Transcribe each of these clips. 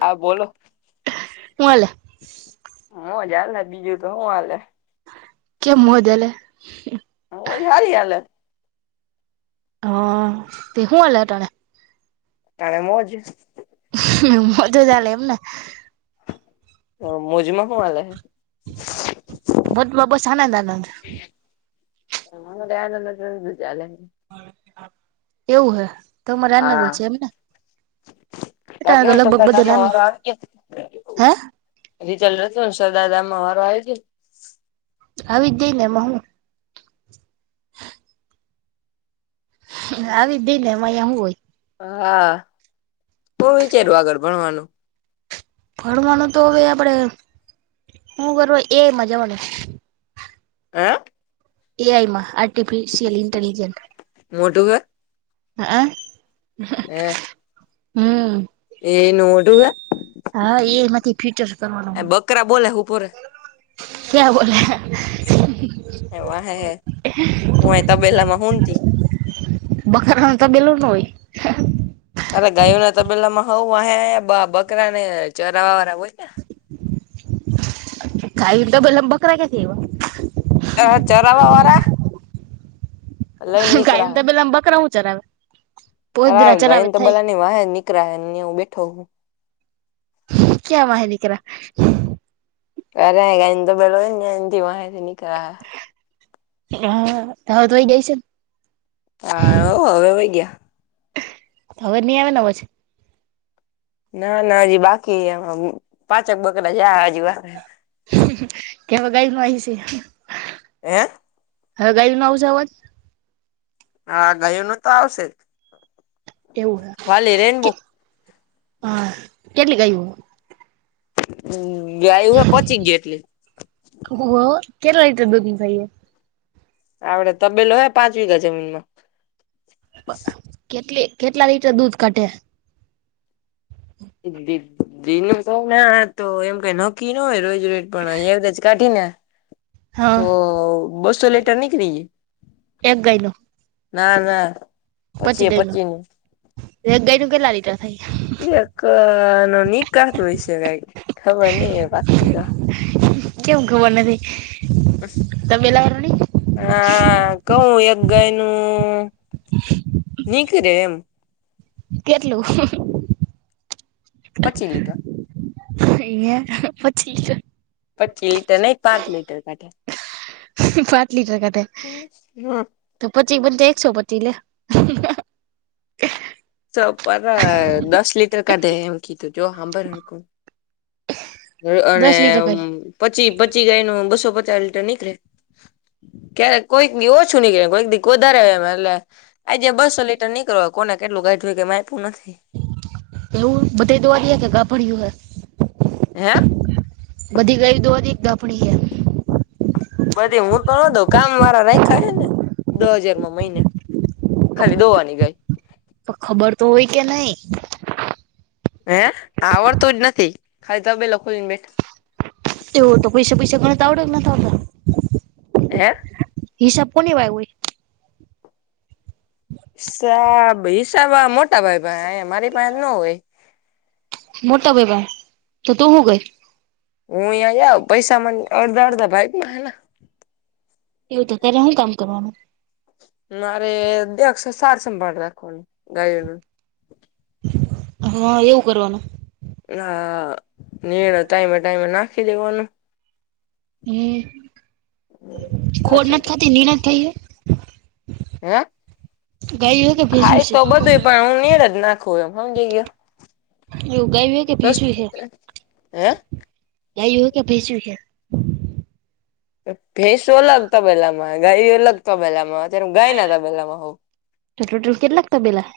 હા બોલો. હું હાલે હા જાલે બીજું તો હું હાલે. કેમ મોદલે. [unintelligible] હારી હાલે. હા તે હું આલે તને. તણે મોજ. મોઝ જ ચાલે એમને? હા મોઝમાં હું હાલે? બધ બસ આનંદ આનંદ. [inaudible] એવું હે, તમારે આનંદ હા છે એમને? બાકી અટાણે તો લગભગ બધે નાનું [inaudible] આવી હે ગેય રીઝલટ હતું ને સરદારદામ માં વારો આવી ગેય. આવી દઈને એમાં હું? આવી જ દઈને એમાં અહીયાં હું હોય. હા, તો વિચાર્યું આગળ ભણવાનું. ભણવાનું તો હવે આપડે, હું કર એ મઝાવાનું. હે! એ આઈ માં આર્ટિફિશિયલ ઇન્ટેલિજન્. મોટુંગ. હા હ. હે. હમ. એ એનું હા, એ એમાંથી ફિટ જ હે કરવાનું. બકરા બોલે ઉભો રે ક્યાં બોલે. એ વા હ હે હું એ તબેલા માં હુંતી. બખારમાં તબેલો ન હોય. અરે ગાયો ના તબેલા માં હઉ અહે બા બકરા ને ચરાવા વારા હોય ને. ખાલી ડબમ બકરા ક્યાંથી આઇવા. અ ચરાવવાવાળા. કાઈ ના તબેલામા બકરા ઉચાર આવે. અરે ગયન તો બલાની વાહે નીકહું, નિઉં હું બેઠો. ક્યાં વાંહે દીકરા. ક્યારેય ગંદો બોઇલો હોય ને એનથી વાતેય ની કરા. હા, હવે તોય ગઈ છે ન. હા, હવે વઈ ગયા. હવે ની આવે ને અવાજ. ના, ના હજી બાકી એમાં પાચક બકલા જયા હજી વા કે મગજમારી છે. હેં! હગાઈ મા આવું જાવોજ. હા, ગાયો નુ તો આવશે જ. એવું હે વાલી રેનબો કે હા, કેટલી ગાયો હમ્મ, ગાય ઉભા પચી ગયા એટલી. કેટલા લીટર દૂધની ગાયો. આવડે તબેલો ઓહે પાંચ વીઘા જમીનમાં. કેટલી કેટલા લીટર દૂધ કાઢે. દિવસો ના તો એમ કઈ નકી ન હોય રોજ- રોજ પણ [unintelligible] જ કાઢીના. [inaudible] તો બસ્સો લીટર નીકળી જાય. એક ગાય નું ના -ના. પચી પચીએ ગયેલો નું એક ગાય નુ કેટલા લીટર થાય. એક નો નિકાત હોય છે. ખબર ની એ બાકી તો. કેમ ખબર નથી. તબેલા વારો નઈ. હમ્મ, કવું એક ગાયનું નીકરે એમ. કેટલું. પચી લીટર. એઈયા પછી જ પચી લીટર નહિ, પાંચ લીટર કાઢ્યા. પાંચ લીટર કરાતે હમ તો પચી બન એકસો પચી લે. ચો પારે તો દસ લીટર કાળે એકી જો હાંભડ હરકુ. અહ અને દસ લીટર કાઢે પચી પચી ગાયનું બસો પચાસ લીટર નીકળે. કે કોઈક એવો છું, નહી કરે કોઈક દી વધારે એ લે આજે બસો લીટર નીકળો હો કોને કેટલું ગાઈઢ જોયું કે આપ્યું નથી. એવું બધા દવા દયા કે કા ભળય્યું હ હે? બધી ગાય દોહ દે દાફણી હે? બધી હું પણ વધ કામ વાળા રાખા છે ને દો હાજારમાં મહિને. ખાલી દોવા ની ગાય. તો ખબર તો હોય કે નહી? હે આવડતો જ નથી. ખાલી તબેલો ખોલી ને બેઠા તે તો પૈસા, પૈસા ગણતા આવતો કે નથ આવતો? હે? હિસાબ કોની વાય હોય? હિસાબ, હિસાબ મોટા ભાઈ પાહે મારી પાસે ન હોય. મોટા ભઈ પાહે તો તું હું ગઈ? હું યા યા પૈસા મને અડધ અડધા ભાઈ માં આલા. એવું તો અત્યારે હું કામ કરવાનું? મારે દેખ સે સાડ સંભાળ રાખવાનું ગાયોનું. હા, એવું કરવાનું. હા, નીરે ટાઈમે ટાઈમે નાખી દેવાનું. હે ખોડ નથ થતી નીડર થઈ યે. હે, ગાયું હે કે ભેજું ખાય છે તો બધું પણ, હું નીરજ ના. ખોયા હમજી ગયા. એવું ગાય વિયાય કે ભેંસુ હૈ, હે ગાય હો કે ભેંસુ હે. ભેંસો અલગ તબેલામાં, ગાય અલગ તબેલામાં. જ્યાં ગાયના તબેલામાં હઉ. તો ટોટલ કેટલાક તબેલા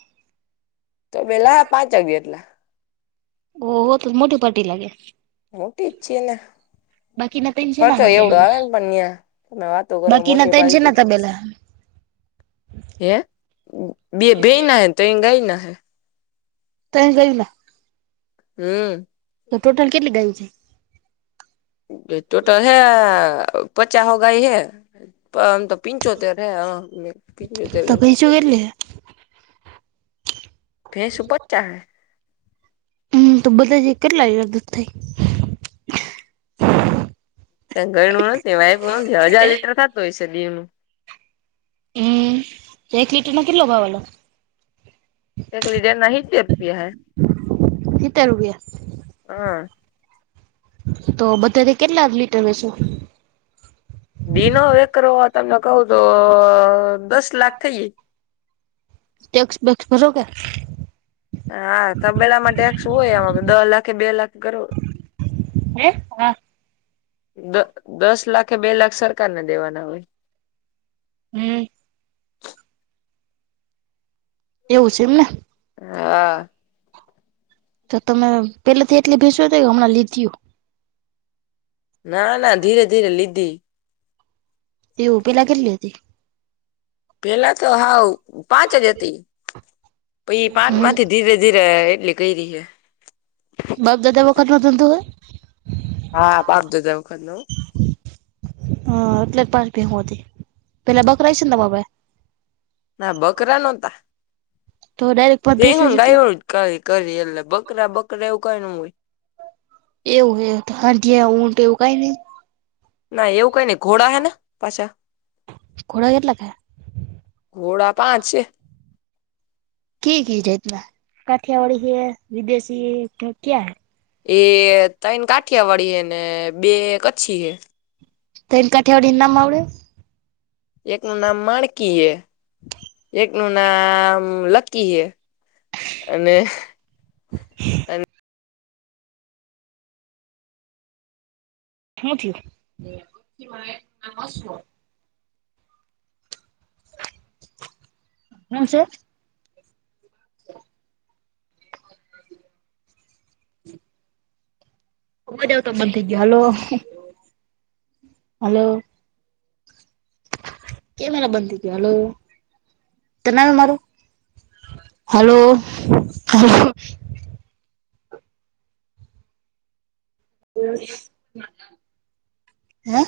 તો પેલા પાંચ વાગે એટલે. ઓહ હો તો તો મોટી પાર્ટી લાગે. મોટી જ છેએ ના. બાકીના ટેન્શન ના હોય તબેલ, ને પણ ત્યાં તમે વાતો કરો બાકીના મોટી ત્રણ પાલટી શેના તબેલા. [inaudible] હે, બે બઈના ના હે ત્રણ ગાયના હે. ત્રણ ગાય ના? હમ્મ. તો ટોટલ કેટલી ગાયો છે? તે ટોટલ હૈ. પચાસ, હો ગાય હૈ. આમ તો પિંચોતેર હૈ હા. પિંચોતેર તો ગાય. ભેજું કેટલી છે ભેંસો પચા હે. હમ્મ, તો બધા જે કેટલાગ આદત થઈ? કઈ ઘર નું હોય તે હજાર લીટર થાતું હશે દિન નું. હમ્મ, એક લીટરનો કેટલો ભાવ આલા? [unintelligible] હીત્તેર રૂપિયા. હા તો બધેથી કેટલા લીટર વેસુ? [unintelligible] તમને કહું તો દસ લાખ થઈ. ટેક્સ બેક્સ ભરો કે હા હા, તબેલામાં ટેક્સ હોય એમાં દહ લાખે બે લાખ [unintelligible] [inaudible] દસ લાખે બે લાખ સરકારને દેવાના હોય. હમ્મ. એવું છે એમને? હા. તમે, પેલેથી એટલી ભેંસુ હતી કે, હમણાં લીધ્યુ? ના ના, ધીરે ધીરે લીધી. એવું, પેલા કેટલી હતી? પેલા તો હાવ પાંચ જ હતી, પહિ ઇ હમ પાંચમાંથી ધીરે ધીરે એટલી કયરી હે. બાપ દાદા વખતનો ધંધો હે? હા, બાપ દાદા વખતનો હઅ, એટલે પાંચ ભેહુ હતી, પેલા બકરાય હસે ન તમાર પાહે! ના બકરા નોતા. [unintelligible] ભેંહું જ ન હતી ગાયુ ન [unintelligible] એલે બકરા બકરા એવું કંઈ ન [unintelligible] એવું હે, હાંઢિયા, ઉંટ એવું કાઈ નઇ! ના એવું કાઇ નઈ, ઘોડા હે ને, પાછા. ઘોડા કેટલા થયા? ઘોડા પાંચ છે. કિ કી જાય્તના? કાઠિયાવાડી હૈ, વિદેશી હે, ક્યા? એ, તય્ણ કાઠિયાવાડી હે ને, બે કચ્છી હે, તૈણ કાઠિયાવાડી ન નામ આવડ? એકનું નામ માણકી હે, એકનું નામ લકી હે અને [inaudible] શું થયું? [inaudible] [unintelligible] [inaudible] [inaudible] અવાજ આવતો તો બંધ થઈ ગ્યો, હાલો હાલો કેમ એલા બંધ ગયો? હાલો, તને આવે મારો? હાલો [inaudible] [unintelligible] હે?